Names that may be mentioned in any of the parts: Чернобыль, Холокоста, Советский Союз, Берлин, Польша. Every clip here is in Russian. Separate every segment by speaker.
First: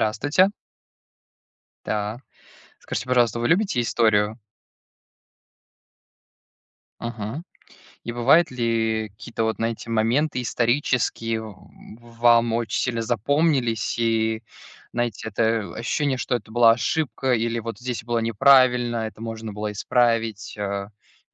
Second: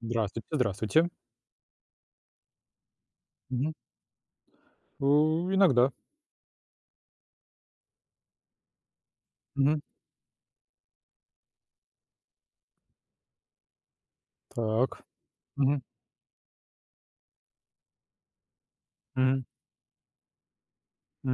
Speaker 1: Здравствуйте, здравствуйте.
Speaker 2: Да. Скажите, пожалуйста, вы
Speaker 1: Мгм.
Speaker 2: любите историю?
Speaker 1: Э, иногда.
Speaker 2: Мгм. И бывает ли какие-то вот,
Speaker 1: Мгм.
Speaker 2: знаете, моменты исторические в вам очень сильно запомнились, и,
Speaker 1: Так.
Speaker 2: знаете, это
Speaker 1: Мгм.
Speaker 2: ощущение, что это была ошибка или вот здесь было неправильно, это
Speaker 1: Мгм.
Speaker 2: можно было исправить,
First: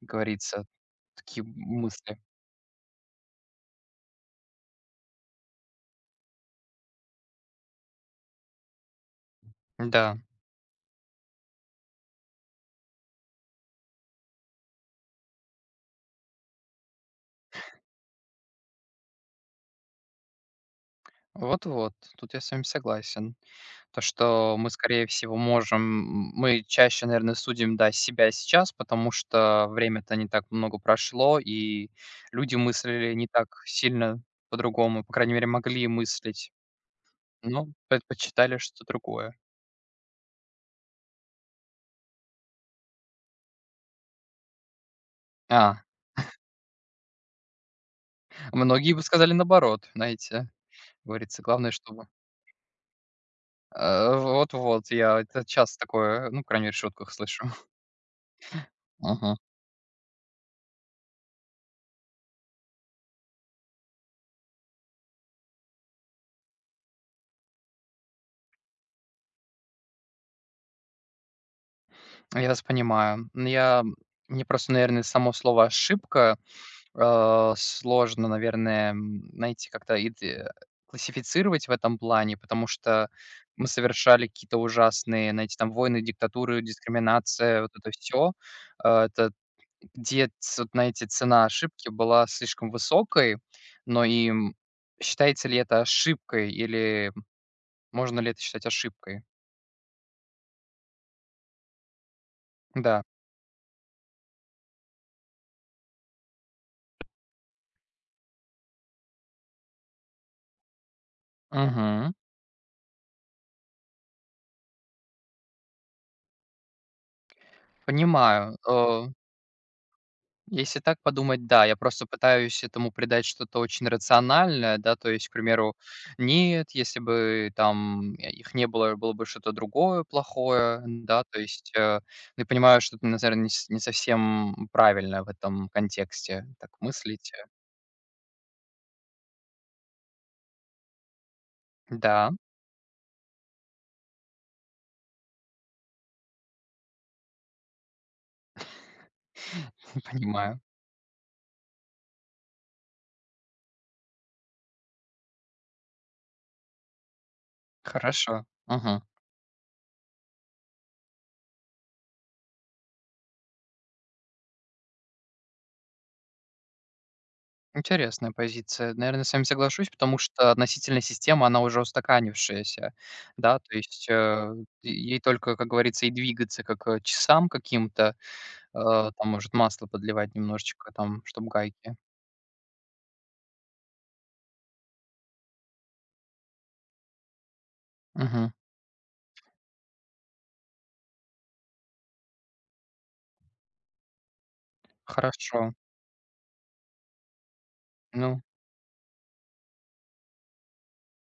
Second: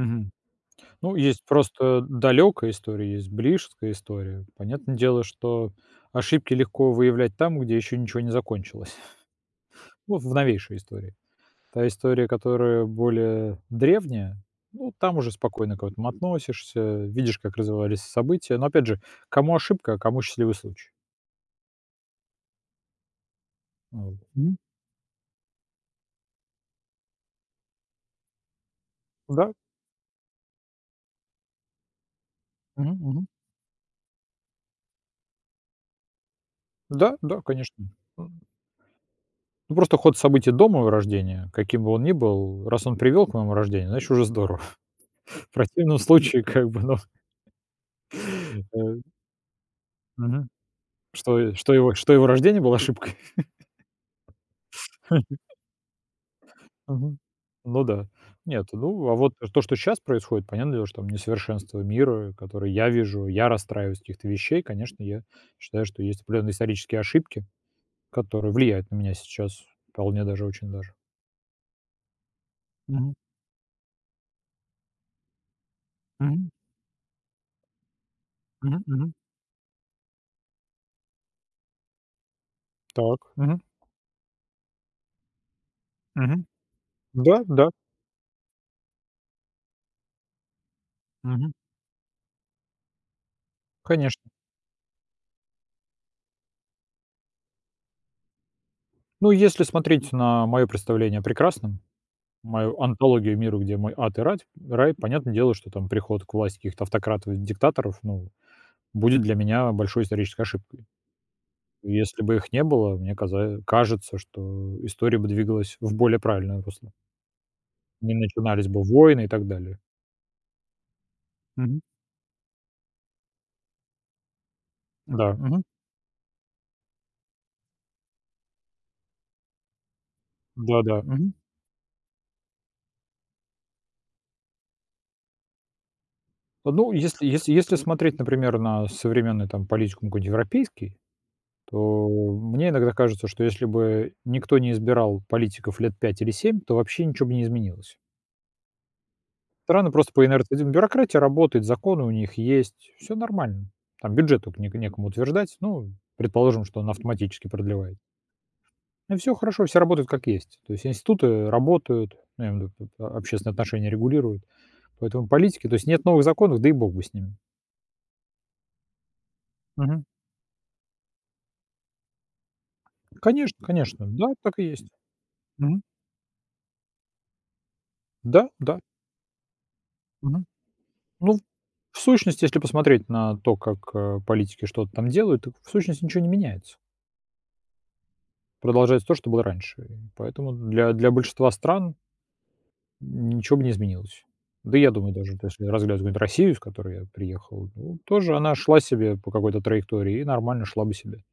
Speaker 2: как говорится,
Speaker 1: Ну, есть
Speaker 2: такие
Speaker 1: просто
Speaker 2: мысли?
Speaker 1: далекая история, есть близкая история. Понятное дело, что ошибки легко выявлять там, где еще ничего не закончилось.
Speaker 2: Да,
Speaker 1: Ну, в новейшей истории. Та история, которая более древняя, ну, там уже спокойно к этому относишься, видишь, как развивались события. Но опять же, кому ошибка, а кому счастливый случай.
Speaker 2: вот-вот, тут я с вами согласен. То,
Speaker 1: Вот.
Speaker 2: что
Speaker 1: Мгм.
Speaker 2: мы, скорее всего, мы чаще, наверное, судим, да, себя сейчас, потому
Speaker 1: Да,
Speaker 2: что время-то не так много прошло, и люди
Speaker 1: мгм.
Speaker 2: мыслили
Speaker 1: Мгм.
Speaker 2: не так сильно по-другому, по крайней мере, могли мыслить,
Speaker 1: Да, да,
Speaker 2: но
Speaker 1: конечно.
Speaker 2: предпочитали что-то другое.
Speaker 1: Ну, просто ход событий до моего рождения, каким бы он ни был, раз он привел к моему рождению, значит, уже здорово. В
Speaker 2: А,
Speaker 1: противном случае, как бы, ну,
Speaker 2: Многие
Speaker 1: э,
Speaker 2: бы сказали наоборот,
Speaker 1: мгм,
Speaker 2: знаете, говорится,
Speaker 1: что
Speaker 2: главное,
Speaker 1: что его
Speaker 2: чтобы
Speaker 1: что его рождение было ошибкой.
Speaker 2: Вот-вот, я это часто такое, ну, по крайней мере, в шутках
Speaker 1: Мгм.
Speaker 2: слышу.
Speaker 1: Ну да. Нет, ну, а вот
Speaker 2: Ага.
Speaker 1: то, что сейчас происходит, понятное дело, что там несовершенство мира, которое я вижу, я расстраиваюсь от каких-то вещей. Конечно, я считаю, что есть определенные исторические ошибки, которые влияют на меня сейчас вполне даже, очень даже.
Speaker 2: Я вас
Speaker 1: Мгм.
Speaker 2: понимаю. Я Мне просто, наверное, само слово "ошибка".
Speaker 1: Мгм.
Speaker 2: Сложно,
Speaker 1: Мгм.
Speaker 2: наверное,
Speaker 1: Мгм.
Speaker 2: знаете, классифицировать в этом плане, потому что
Speaker 1: Так. Мгм.
Speaker 2: мы совершали какие-то ужасные, знаете, там войны,
Speaker 1: Мгм.
Speaker 2: диктатуры,
Speaker 1: Да,
Speaker 2: дискриминация,
Speaker 1: да.
Speaker 2: вот это все. Это где, ц вот, знаете, цена
Speaker 1: Мгм.
Speaker 2: ошибки была слишком высокой, но
Speaker 1: Конечно.
Speaker 2: и, считается ли это ошибкой или можно ли это считать ошибкой?
Speaker 1: Ну, если смотреть на мое представление о прекрасном, мою
Speaker 2: Да.
Speaker 1: антологию миру, где мой ад и рать рай, понятное дело, что там приход к власти каких-то автократов и диктаторов, ну, будет для меня большой исторической ошибкой.
Speaker 2: Мгм.
Speaker 1: Если бы их не было, мне каза кажется, что история бы двигалась в более правильное русло. Не
Speaker 2: Понимаю.
Speaker 1: начинались бы войны и так далее.
Speaker 2: Если так подумать, да, я
Speaker 1: Мгм.
Speaker 2: просто пытаюсь этому придать что-то очень рациональное, да, то есть, к
Speaker 1: Да, мгм.
Speaker 2: примеру, нет, если бы там их не было, было бы что-то другое плохое,
Speaker 1: Да-да,
Speaker 2: да,
Speaker 1: мгм.
Speaker 2: то есть я понимаю, что это, наверное, не, не совсем правильно в этом контексте так
Speaker 1: Ну, если
Speaker 2: мыслить.
Speaker 1: если если смотреть, например, на современную там политику, ну, какой-нибудь европейский, то
Speaker 2: Да,
Speaker 1: мне иногда кажется, что если бы никто не избирал политиков лет 5 или 7, то вообще ничего бы не изменилось. Страны просто по
Speaker 2: понимаю.
Speaker 1: инерции, бюрократия работает, законы у них есть, все нормально. Там бюджет только не- некому утверждать, ну, предположим, что он автоматически продлевает.
Speaker 2: Хорошо. Мгм.
Speaker 1: И все хорошо, все работают как есть. То есть институты работают, ну, я имею в виду, общественные отношения регулируют. Поэтому политики, то есть нет новых законов, да и бог бы с ними.
Speaker 2: Интересная позиция. Наверное, с вами соглашусь,
Speaker 1: Мгм.
Speaker 2: потому что относительно система, она уже устаканившаяся,
Speaker 1: Конечно,
Speaker 2: да, то
Speaker 1: конечно,
Speaker 2: есть,
Speaker 1: да, так и есть.
Speaker 2: ей только, как
Speaker 1: Мгм.
Speaker 2: говорится, и двигаться, как, часам каким-то,
Speaker 1: Да, да.
Speaker 2: там, может, масло подливать
Speaker 1: Мгм.
Speaker 2: немножечко, там,
Speaker 1: Ну,
Speaker 2: чтобы гайки.
Speaker 1: в сущности, если посмотреть на то, как, политики что-то там делают, так в сущности ничего не меняется.
Speaker 2: Мгм.
Speaker 1: Продолжается то, что было раньше. И поэтому для большинства стран ничего бы не изменилось. Да и я думаю, даже вот если
Speaker 2: Хорошо.
Speaker 1: разглядывать какую-нибудь Россию, с которой я приехал, ну, тоже
Speaker 2: Ну,
Speaker 1: она шла себе по какой-то траектории и нормально шла бы себе.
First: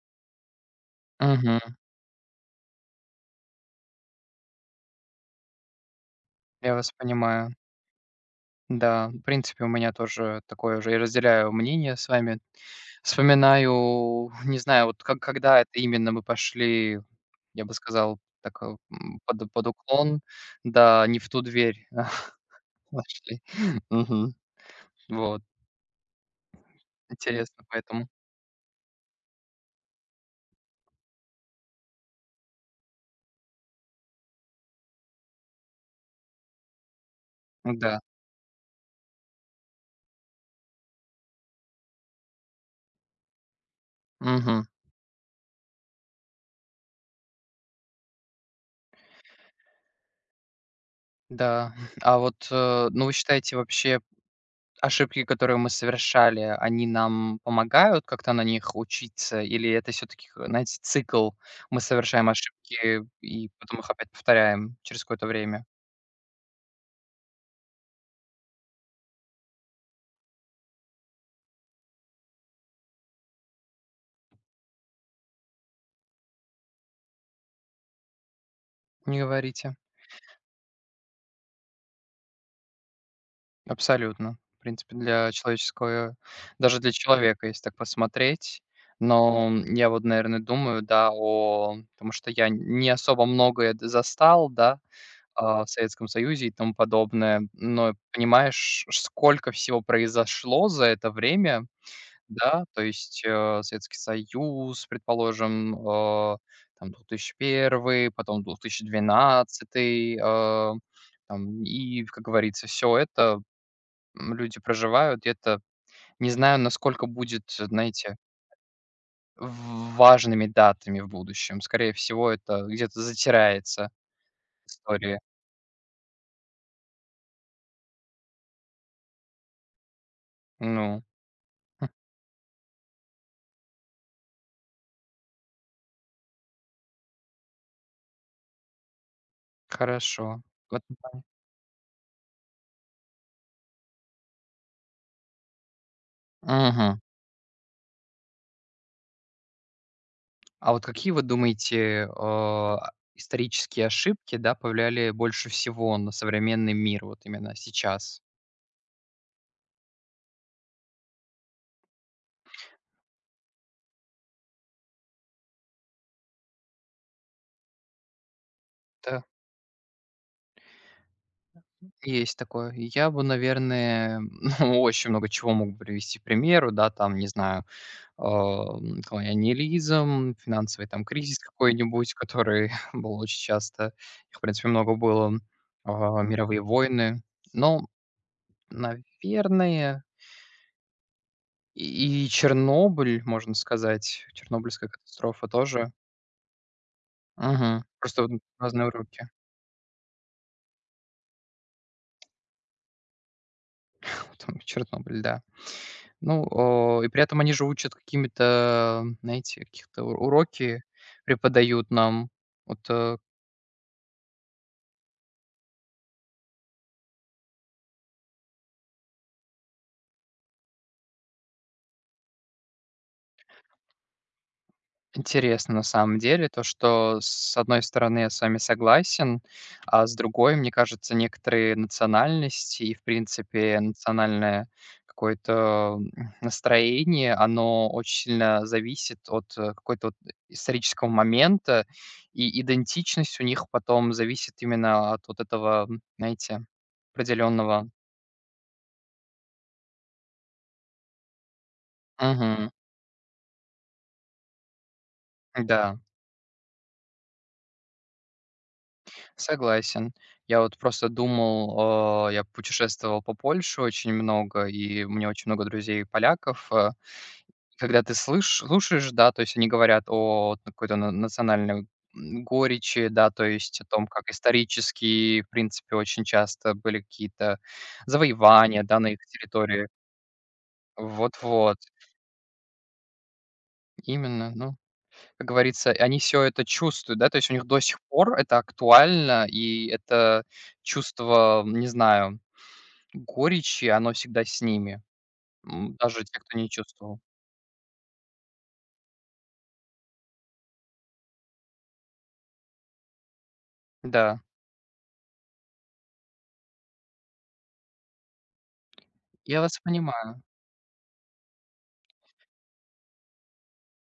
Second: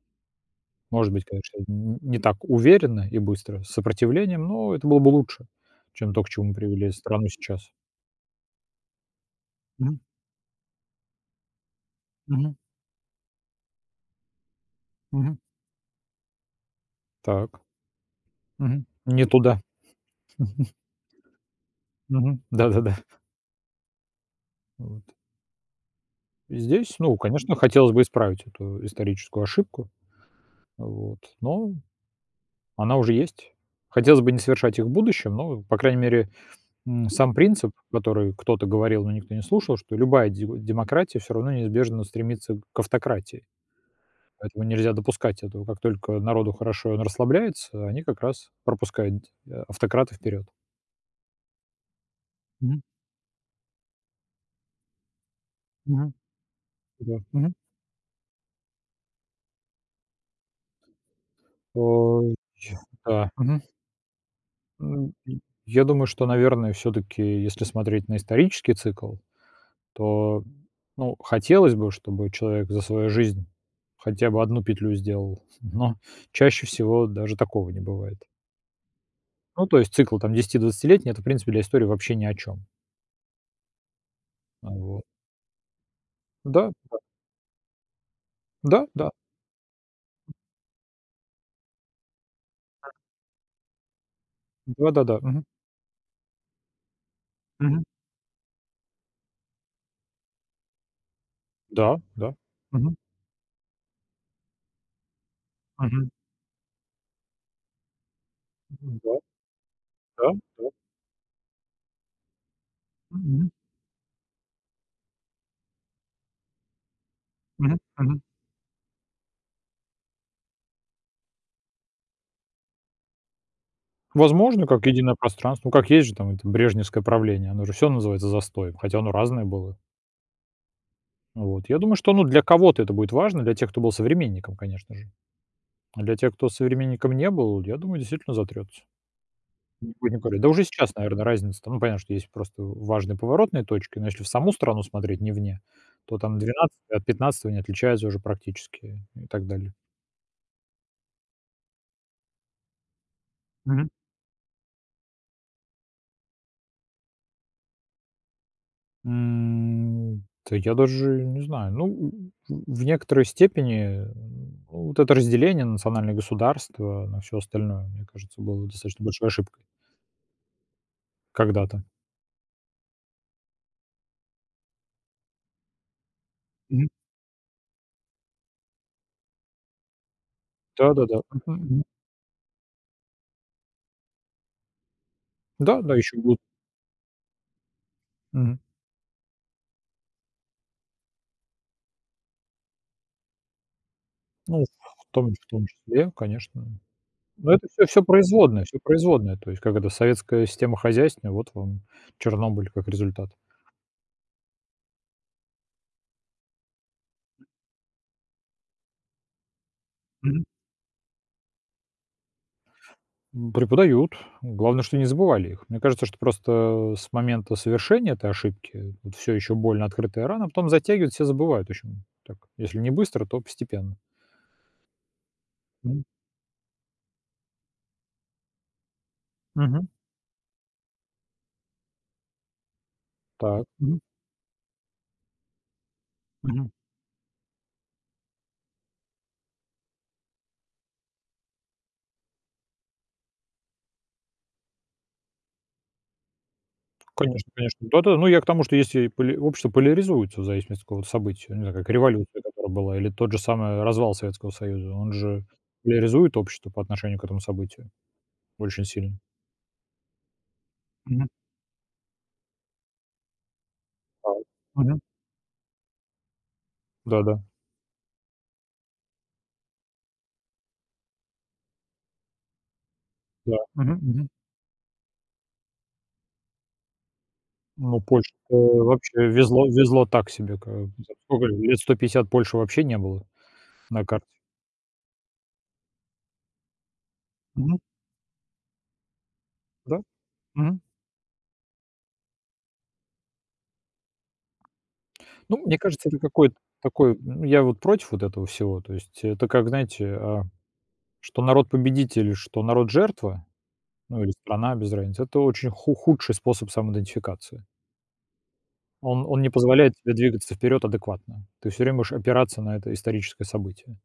Speaker 1: Может быть, конечно,
Speaker 2: мгм,
Speaker 1: н не так уверенно и быстро, с сопротивлением, но это было бы лучше, чем то, к чему мы
Speaker 2: я вас
Speaker 1: привели страну
Speaker 2: понимаю.
Speaker 1: сейчас.
Speaker 2: Да, в принципе, у меня
Speaker 1: Мгм.
Speaker 2: тоже такое же. Я разделяю мнение с вами.
Speaker 1: Мгм.
Speaker 2: Вспоминаю, не знаю, вот как
Speaker 1: Мгм.
Speaker 2: когда это именно мы пошли.
Speaker 1: Так.
Speaker 2: Я бы сказал, так,
Speaker 1: Мгм. Не
Speaker 2: под
Speaker 1: туда.
Speaker 2: под уклон. Да, не в ту дверь
Speaker 1: Да-да-да.
Speaker 2: вошли. Мгм.
Speaker 1: Вот.
Speaker 2: Вот.
Speaker 1: И здесь, ну, конечно,
Speaker 2: Интересно
Speaker 1: хотелось бы
Speaker 2: поэтому.
Speaker 1: исправить эту историческую ошибку, вот, но она уже есть. Хотелось бы не совершать их в будущем, но, по крайней мере, сам принцип,
Speaker 2: Да.
Speaker 1: который кто-то говорил, но никто не слушал, что любая де- демократия все равно неизбежно стремится к автократии. Поэтому
Speaker 2: Мгм.
Speaker 1: нельзя допускать этого. Как только народу хорошо и он расслабляется, они как раз пропускают автократы вперед.
Speaker 2: Да. А вот,
Speaker 1: Мгм.
Speaker 2: ну, вы считаете, вообще ошибки, которые мы
Speaker 1: Мгм.
Speaker 2: совершали, они
Speaker 1: Да.
Speaker 2: нам
Speaker 1: Мгм.
Speaker 2: помогают как-то на них учиться? Или это все таки, знаете, цикл? Мы совершаем
Speaker 1: Ой,
Speaker 2: ошибки
Speaker 1: да.
Speaker 2: и
Speaker 1: Мгм.
Speaker 2: потом их опять повторяем через
Speaker 1: М,
Speaker 2: какое-то
Speaker 1: и
Speaker 2: время?
Speaker 1: я думаю, что, наверное, все таки если смотреть на исторический цикл, то, ну, хотелось бы, чтобы человек за свою жизнь хотя бы одну петлю сделал, но чаще всего даже такого не бывает.
Speaker 2: Не
Speaker 1: Ну,
Speaker 2: говорите.
Speaker 1: то есть цикл там десяти-двадцатилетний это, в принципе, для истории вообще ни о чем.
Speaker 2: Абсолютно. В принципе,
Speaker 1: Вот.
Speaker 2: для человеческого
Speaker 1: Да,
Speaker 2: даже для человека, если так посмотреть.
Speaker 1: да, да,
Speaker 2: Но я вот, наверное, думаю, да, о потому что я не особо многое д застал, да,
Speaker 1: да-да-да. Мгм.
Speaker 2: в Советском Союзе и тому подобное.
Speaker 1: Мгм.
Speaker 2: Но понимаешь, сколько всего произошло за это время,
Speaker 1: Да, да.
Speaker 2: да. То
Speaker 1: Мгм.
Speaker 2: есть, Советский Союз, предположим,
Speaker 1: Мгм.
Speaker 2: там 2001, потом
Speaker 1: Да,
Speaker 2: 2012,
Speaker 1: да, да.
Speaker 2: там и, как говорится, все это
Speaker 1: Мгм.
Speaker 2: люди проживают. И это не знаю, насколько будет,
Speaker 1: Мгм.
Speaker 2: знаете,
Speaker 1: Мгм.
Speaker 2: в важными датами в будущем. Скорее всего, это где-то затирается
Speaker 1: Возможно, как единое
Speaker 2: история.
Speaker 1: пространство. Ну, как есть же там это брежневское правление. Оно же все называется застоем, хотя оно разное было.
Speaker 2: Ну,
Speaker 1: Вот. Я думаю, что, ну, для кого-то это будет важно, для тех, кто был современником, конечно же. А для тех, кто современником не был, я думаю, действительно затрется. Не будет никакой.
Speaker 2: хорошо.
Speaker 1: Да уже
Speaker 2: Вот
Speaker 1: сейчас,
Speaker 2: так.
Speaker 1: наверное, разница там. Ну, понятно, что есть просто важные поворотные точки, но если в саму страну смотреть, не вне, то там 12
Speaker 2: Мгм.
Speaker 1: от 15 не отличаются уже практически и так далее.
Speaker 2: А вот какие, вы думаете, исторические ошибки, да, повлияли больше всего на современный мир вот именно сейчас?
Speaker 1: М, да я даже не знаю. Ну, в некоторой степени, вот это разделение на национальные государства, на все остальное, мне кажется, было достаточно
Speaker 2: Да,
Speaker 1: большой ошибкой когда-то.
Speaker 2: есть такое. Я бы, наверное, ну, очень много чего мог бы привести к примеру,
Speaker 1: Мгм.
Speaker 2: да, там, не знаю, колониализм, финансовый там
Speaker 1: Да-да-да.
Speaker 2: кризис
Speaker 1: Мгм, мгм.
Speaker 2: какой-нибудь, который был очень часто, их, в принципе, много было,
Speaker 1: Да-да, еще будут.
Speaker 2: мировые войны. Но,
Speaker 1: Мгм.
Speaker 2: наверное, и Чернобыль, можно сказать,
Speaker 1: Ну,
Speaker 2: чернобыльская
Speaker 1: в том в
Speaker 2: катастрофа
Speaker 1: том
Speaker 2: тоже.
Speaker 1: числе, конечно. Но это
Speaker 2: Мгм.
Speaker 1: все всё
Speaker 2: Просто вот
Speaker 1: производное, все
Speaker 2: разные уроки.
Speaker 1: производное. То есть, как это, советская система хозяйственная, вот вам Чернобыль как результат.
Speaker 2: Там Чернобыль, да. Ну, и при этом они же учат какими-то, знаете, каких-то у уроки преподают нам. Вот,
Speaker 1: Преподают. Главное, что не забывали их. Мне кажется, что просто с момента совершения этой ошибки вот всё еще больно открытая рана, а потом затягивают, все забывают в общем. Так. Если не быстро, то постепенно.
Speaker 2: интересно на
Speaker 1: М,
Speaker 2: самом деле то, что, с одной стороны, я с вами согласен,
Speaker 1: мгм.
Speaker 2: а с другой, мне кажется, некоторые национальности и, в
Speaker 1: Так.
Speaker 2: принципе,
Speaker 1: Мгм.
Speaker 2: национальное какое-то
Speaker 1: Мгм.
Speaker 2: настроение, оно очень сильно зависит от какой-то вот исторического момента, и идентичность у них потом зависит именно от вот этого, знаете,
Speaker 1: Конечно, конечно.
Speaker 2: определенного.
Speaker 1: Да-да, ну, я к тому, что есть поли общество поляризуется в зависимости от какого-то события. Не знаю, как революция,
Speaker 2: Мгм.
Speaker 1: которая была, или тот же самый развал Советского Союза. Он же
Speaker 2: Да.
Speaker 1: поляризует общество по отношению к этому событию очень сильно.
Speaker 2: Согласен. Я вот просто
Speaker 1: Мгм.
Speaker 2: думал, я путешествовал по Польше очень
Speaker 1: Так.
Speaker 2: много,
Speaker 1: Мгм.
Speaker 2: и у меня очень много друзей поляков.
Speaker 1: Да-да,
Speaker 2: Когда ты слушаешь, да, то есть они говорят о какой-то национальной горечи, да, то
Speaker 1: да.
Speaker 2: есть о
Speaker 1: Мгм.
Speaker 2: том,
Speaker 1: Мгм.
Speaker 2: как исторически, в принципе, очень часто были какие-то
Speaker 1: Ну, Польша
Speaker 2: завоевания, да, на их
Speaker 1: вообще везло
Speaker 2: территории.
Speaker 1: везло так себе. Ка сколько лет
Speaker 2: Вот-вот,
Speaker 1: 150 Польши вообще не было на карте.
Speaker 2: именно, ну, как говорится, они все это чувствуют, да, то есть у них
Speaker 1: Мгм.
Speaker 2: до сих пор это актуально, и
Speaker 1: Да.
Speaker 2: это
Speaker 1: Мгм.
Speaker 2: чувство, не знаю, горечи, оно всегда с ними,
Speaker 1: Ну, мне кажется, это
Speaker 2: даже те,
Speaker 1: какой-то
Speaker 2: кто не
Speaker 1: такой
Speaker 2: чувствовал.
Speaker 1: ну, я вот против вот этого всего. То есть это как, знаете, что народ-победитель, что народ-жертва, ну, или
Speaker 2: Да,
Speaker 1: страна, без разницы, это очень ху худший способ самоидентификации. Он не
Speaker 2: я вас
Speaker 1: позволяет тебе
Speaker 2: понимаю.
Speaker 1: двигаться вперед адекватно. Ты все время будешь опираться на это историческое событие.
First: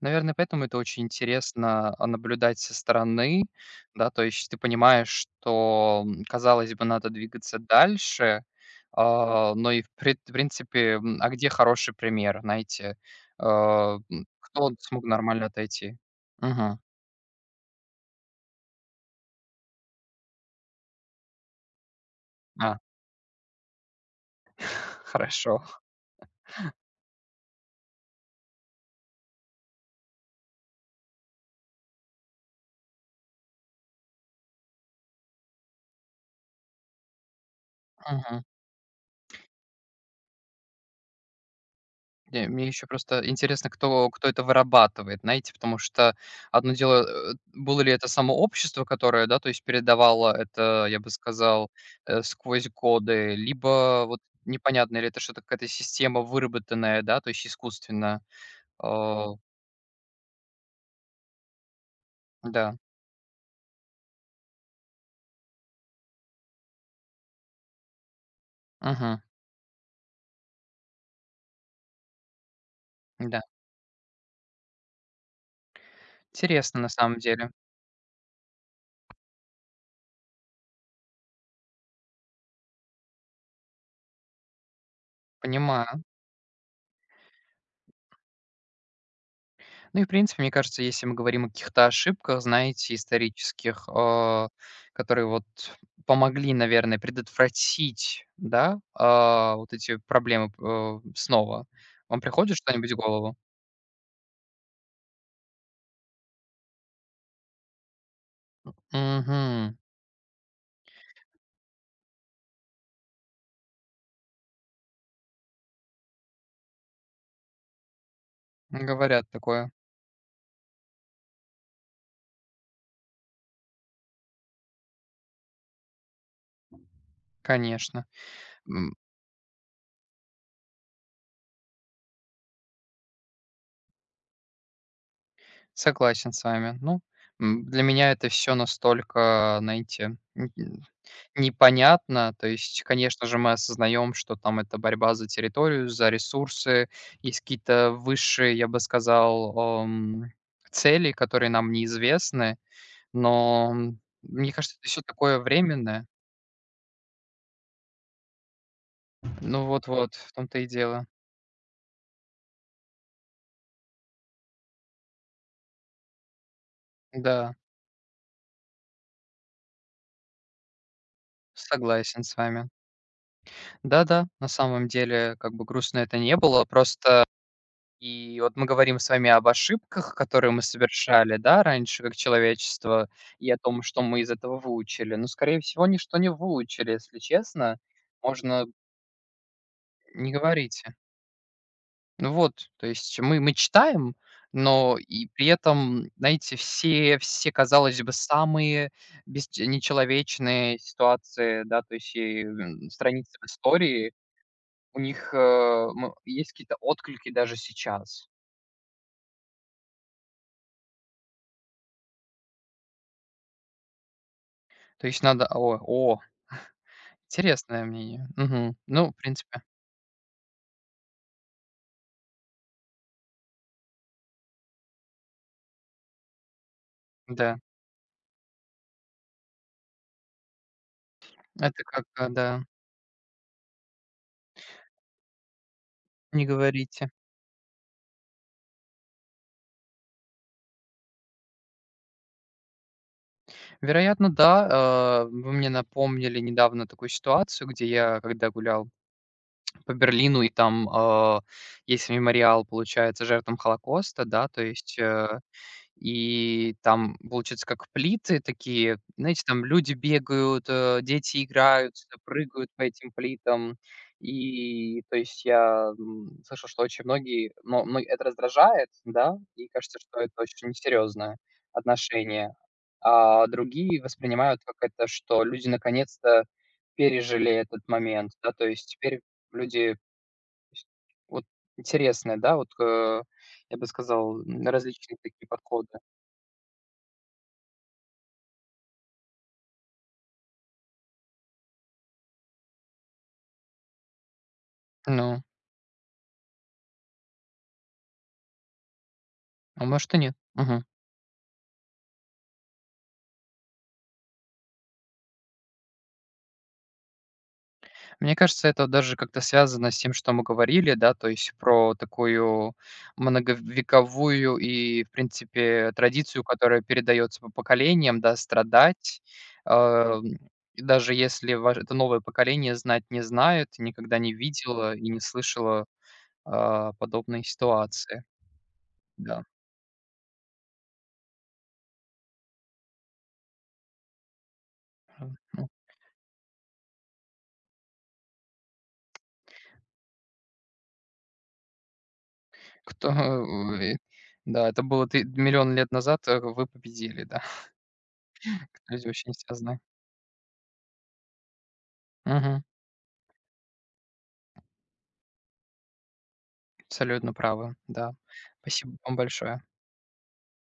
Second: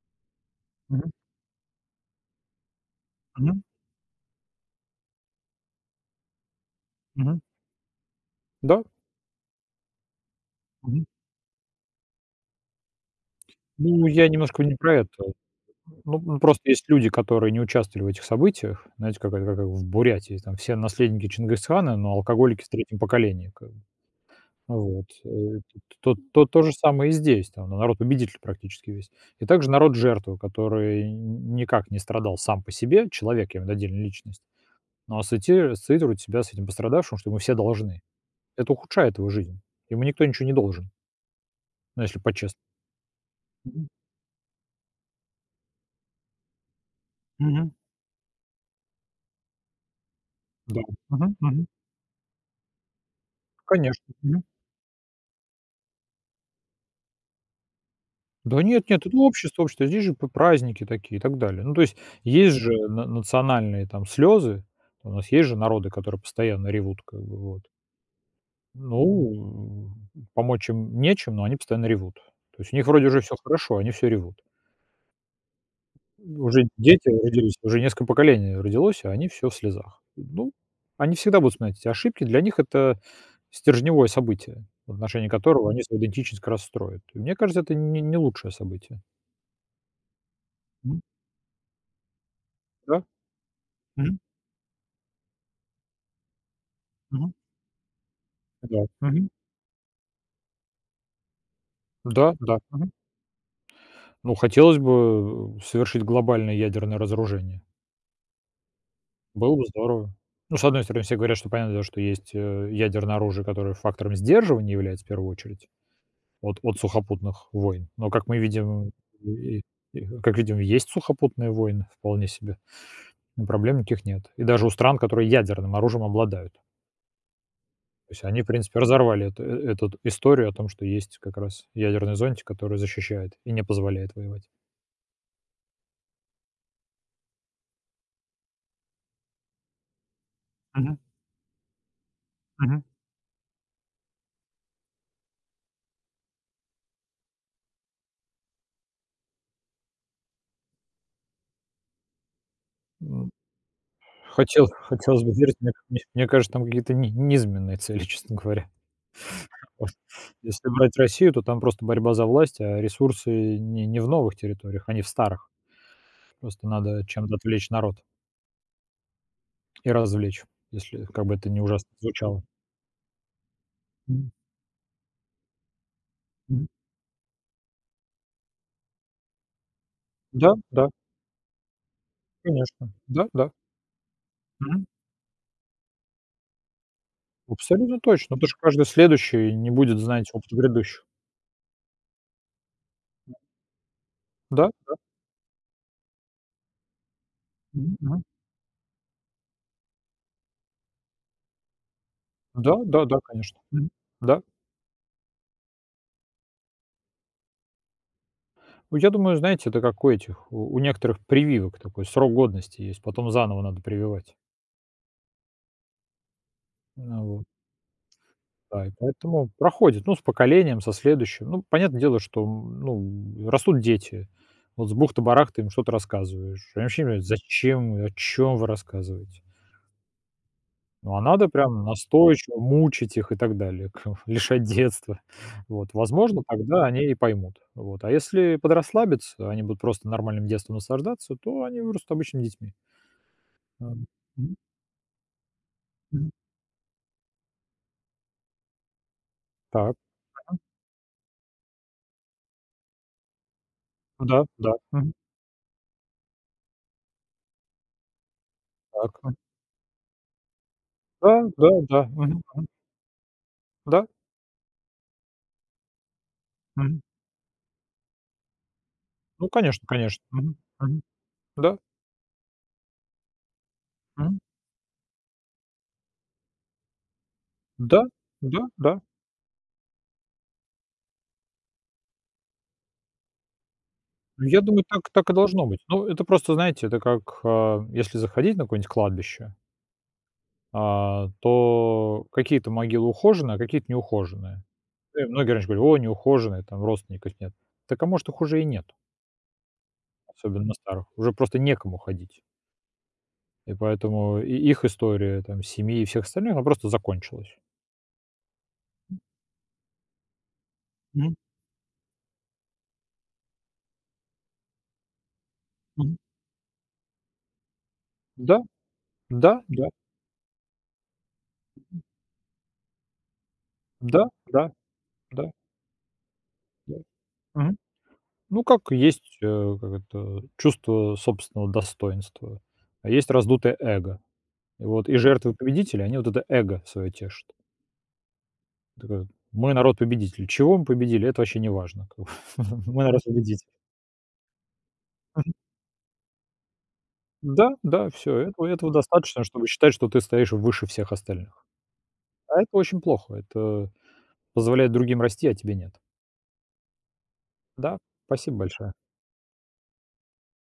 Speaker 2: Наверное, поэтому это очень
Speaker 1: Мгм.
Speaker 2: интересно, наблюдать со стороны,
Speaker 1: Мгм.
Speaker 2: да. То есть ты понимаешь, что, казалось бы, надо
Speaker 1: Мгм.
Speaker 2: двигаться дальше,
Speaker 1: Да.
Speaker 2: но и в принципе,
Speaker 1: Мгм.
Speaker 2: где хороший пример, знаете?
Speaker 1: Ну, я немножко
Speaker 2: Кто
Speaker 1: не про
Speaker 2: смог
Speaker 1: это.
Speaker 2: нормально отойти?
Speaker 1: Ну, просто
Speaker 2: Мгм.
Speaker 1: есть люди, которые не участвовали в этих событиях. Знаете, как это как в Бурятии, там все наследники Чингисхана, но алкоголики в
Speaker 2: А,
Speaker 1: третьем поколении, как бы. Ну вот.
Speaker 2: Хорошо.
Speaker 1: То, то же самое и здесь, там народ-победитель практически весь. И также народ-жертва, который никак не страдал сам по себе, человек, я имею в виду отдельная личность, но ассоци- ассоциирует себя с этим пострадавшим, что ему все должны. Это ухудшает его жизнь. Ему никто ничего не должен, ну, если
Speaker 2: Не,
Speaker 1: по-честному.
Speaker 2: мне еще просто интересно,
Speaker 1: Мгм.
Speaker 2: кто это вырабатывает, знаете, потому что одно дело, было ли это само общество, которое, да, то есть передавало
Speaker 1: Да.
Speaker 2: это, я бы
Speaker 1: Мгм. Мгм.
Speaker 2: сказал, сквозь годы,
Speaker 1: Конечно.
Speaker 2: либо вот непонятно, ли это что-то, какая-то система выработанная, да, то есть искусственно.
Speaker 1: Да нет, нет, это
Speaker 2: Э,
Speaker 1: общество. Здесь же п праздники такие и так далее. Ну, то есть есть же
Speaker 2: да.
Speaker 1: на национальные там слезы. У нас есть же народы, которые постоянно ревут, как бы вот.
Speaker 2: Мгм.
Speaker 1: Ну, помочь им нечем, но они постоянно ревут. То есть у них вроде уже все
Speaker 2: Да.
Speaker 1: хорошо, они все ревут. Уже
Speaker 2: Интересно на
Speaker 1: дети
Speaker 2: самом деле.
Speaker 1: родились, уже несколько поколений родилось, а они все в слезах. Ну, они всегда будут вспоминать эти ошибки. Для них это стержневое событие, в отношении которого они свою
Speaker 2: Понимаю.
Speaker 1: идентичность как раз строят. И мне кажется, это не лучшее событие.
Speaker 2: Ну и, в принципе, мне кажется,
Speaker 1: М,
Speaker 2: если мы говорим о каких-то ошибках, знаете,
Speaker 1: да.
Speaker 2: исторических,
Speaker 1: Мгм.
Speaker 2: которые вот помогли, наверное,
Speaker 1: Мгм.
Speaker 2: предотвратить, да,
Speaker 1: Да. Мгм.
Speaker 2: вот эти проблемы, снова. Вам
Speaker 1: Да,
Speaker 2: приходит
Speaker 1: да. Мгм.
Speaker 2: что-нибудь в голову?
Speaker 1: Ну, хотелось бы, совершить глобальное ядерное разоружение. Было бы
Speaker 2: Мгм.
Speaker 1: здорово. Ну, с одной стороны, все говорят, что понятно, дело, что есть, ядерное оружие, которое фактором сдерживания является в первую очередь от сухопутных войн. Но, как мы видим,
Speaker 2: Говорят
Speaker 1: и
Speaker 2: такое.
Speaker 1: и как видим, есть сухопутные войны вполне себе, и проблем никаких нет. И даже у стран, которые ядерным оружием обладают.
Speaker 2: Конечно.
Speaker 1: То есть они, в принципе,
Speaker 2: М,
Speaker 1: разорвали эту эту историю о том, что есть как раз ядерный зонтик, который защищает и не позволяет воевать.
Speaker 2: Согласен с вами. Ну, для меня это все настолько, знаете,
Speaker 1: Мгм.
Speaker 2: непонятно. То
Speaker 1: Мгм.
Speaker 2: есть, конечно же, мы осознаем, что там это борьба за территорию, за ресурсы. Есть какие-то высшие, я бы сказал, цели, которые нам неизвестны.
Speaker 1: М,
Speaker 2: Но, мне кажется, это все
Speaker 1: хотелось бы
Speaker 2: такое
Speaker 1: верить, мне мне
Speaker 2: временное.
Speaker 1: мне кажется, там какие-то не низменные цели, честно говоря.
Speaker 2: Ну
Speaker 1: Вот.
Speaker 2: вот-вот, в том-то и
Speaker 1: Если брать
Speaker 2: дело.
Speaker 1: Россию, то там просто борьба за власть, а ресурсы не в новых территориях, они в старых. Просто надо чем-то
Speaker 2: Да,
Speaker 1: отвлечь народ и развлечь, если как бы это не ужасно
Speaker 2: согласен с
Speaker 1: звучало.
Speaker 2: вами. Да-да,
Speaker 1: М,
Speaker 2: на самом деле, как бы грустно это не было,
Speaker 1: м.
Speaker 2: просто. И вот мы говорим с вами об ошибках, которые
Speaker 1: Да,
Speaker 2: мы
Speaker 1: да,
Speaker 2: совершали, да, раньше как
Speaker 1: конечно.
Speaker 2: человечество,
Speaker 1: Да, да.
Speaker 2: и о том, что мы из этого
Speaker 1: Мгм.
Speaker 2: выучили. Но, скорее всего, ничто не выучили, если честно.
Speaker 1: Абсолютно точно, потому что
Speaker 2: Можно
Speaker 1: каждый следующий не будет знать
Speaker 2: Не
Speaker 1: опыт
Speaker 2: говорите.
Speaker 1: грядущих.
Speaker 2: Ну вот, то есть мы читаем,
Speaker 1: Да.
Speaker 2: но и при этом, знаете, все,
Speaker 1: Мгм,
Speaker 2: казалось бы,
Speaker 1: мгм.
Speaker 2: самые нечеловечные ситуации, да, то есть и,
Speaker 1: Да, да, да,
Speaker 2: страницы в
Speaker 1: конечно. Мгм.
Speaker 2: истории,
Speaker 1: Да.
Speaker 2: у них есть какие-то отклики даже сейчас.
Speaker 1: Ну, я думаю, знаете, это как у этих, у некоторых прививок такой срок годности есть, потом заново надо прививать.
Speaker 2: То есть надо.
Speaker 1: Ну вот,
Speaker 2: Интересное мнение. Мгм.
Speaker 1: да, и
Speaker 2: Ну, в
Speaker 1: поэтому
Speaker 2: принципе,
Speaker 1: проходит, ну, с поколением, со следующим. Ну, понятное дело, что, ну, растут дети. Вот с бухты-барахты им что-то рассказываешь. Они вообще не понимают,
Speaker 2: да.
Speaker 1: зачем, и о чем вы рассказываете. Ну, а надо
Speaker 2: Это
Speaker 1: прям
Speaker 2: как,
Speaker 1: настойчиво
Speaker 2: да,
Speaker 1: мучить их и так далее, как лишать детства. Вот, возможно,
Speaker 2: не
Speaker 1: тогда они
Speaker 2: говорите.
Speaker 1: и поймут. Вот, а если подрасслабиться, они будут просто нормальным детством наслаждаться, то они вырастут обычными детьми. Ам,
Speaker 2: Вероятно,
Speaker 1: мгм,
Speaker 2: да. Вы мне
Speaker 1: мгм.
Speaker 2: напомнили недавно такую ситуацию, где я, когда гулял по
Speaker 1: Так,
Speaker 2: Берлину, и
Speaker 1: ага.
Speaker 2: там, есть мемориал, получается, жертвам Холокоста,
Speaker 1: Да,
Speaker 2: да, то
Speaker 1: да,
Speaker 2: есть,
Speaker 1: мгм.
Speaker 2: э И там, получается, как плиты такие.
Speaker 1: Так. М.
Speaker 2: Знаете, там люди бегают,
Speaker 1: Да,
Speaker 2: дети
Speaker 1: да,
Speaker 2: играют,
Speaker 1: да. Мгм, мгм.
Speaker 2: прыгают по этим плитам.
Speaker 1: Да.
Speaker 2: И то есть я, слышал, что
Speaker 1: Мгм.
Speaker 2: очень многие, но мно это раздражает, да,
Speaker 1: Ну,
Speaker 2: и
Speaker 1: конечно,
Speaker 2: кажется, что
Speaker 1: конечно.
Speaker 2: это
Speaker 1: Мгм,
Speaker 2: очень
Speaker 1: мгм.
Speaker 2: несерьезное
Speaker 1: Да.
Speaker 2: отношение. А другие
Speaker 1: Мгм.
Speaker 2: воспринимают как это, что люди наконец-то пережили этот
Speaker 1: Да,
Speaker 2: момент, да,
Speaker 1: да,
Speaker 2: то есть
Speaker 1: да.
Speaker 2: теперь люди с вот интересные, да, вот, я бы сказал,
Speaker 1: Ну, я думаю, так
Speaker 2: различные
Speaker 1: так и
Speaker 2: такие
Speaker 1: должно быть.
Speaker 2: подходы.
Speaker 1: Ну, это просто, знаете, это как, если заходить на какое-нибудь кладбище, то какие-то могилы ухоженные, а какие-то неухоженные.
Speaker 2: Ну,
Speaker 1: Многие раньше говорили: "О, неухоженные, там родственников нет". Так а может их уже и нет,
Speaker 2: а может и нет.
Speaker 1: особенно на
Speaker 2: Мгм.
Speaker 1: старых. Уже просто некому ходить. И поэтому и их история, там, семьи и всех остальных, она просто закончилась.
Speaker 2: Мне кажется, это даже как-то связано с тем, что мы говорили, да, то
Speaker 1: Мгм.
Speaker 2: есть про такую многовековую и, в принципе,
Speaker 1: Мгм.
Speaker 2: традицию, которая передается по поколениям, да,
Speaker 1: Да,
Speaker 2: страдать.
Speaker 1: да, да,
Speaker 2: Э, и даже если ваш это новое поколение знать не знает, никогда
Speaker 1: да,
Speaker 2: не
Speaker 1: да,
Speaker 2: видела и не
Speaker 1: да,
Speaker 2: слышала,
Speaker 1: да.
Speaker 2: подобной
Speaker 1: Мгм.
Speaker 2: ситуации.
Speaker 1: Ну, как есть,
Speaker 2: Да.
Speaker 1: как это, чувство собственного достоинства, а есть раздутое эго. И вот и жертвы
Speaker 2: Ну,
Speaker 1: победителей, они вот это эго свое тешат. Такое: "Мы народ победитель, чего мы победили, это вообще не важно, как бы. Мы
Speaker 2: кто,
Speaker 1: народ победитель.
Speaker 2: да, это было ты миллион лет назад, вы победили, да.
Speaker 1: Да, да, все, этого
Speaker 2: Люди очень
Speaker 1: достаточно, чтобы
Speaker 2: связаны.
Speaker 1: считать, что ты стоишь выше всех остальных. А
Speaker 2: Мгм.
Speaker 1: это очень плохо. Это позволяет другим расти, а тебе нет.
Speaker 2: Абсолютно правы,
Speaker 1: Да,
Speaker 2: да.
Speaker 1: спасибо большое.
Speaker 2: Спасибо вам большое.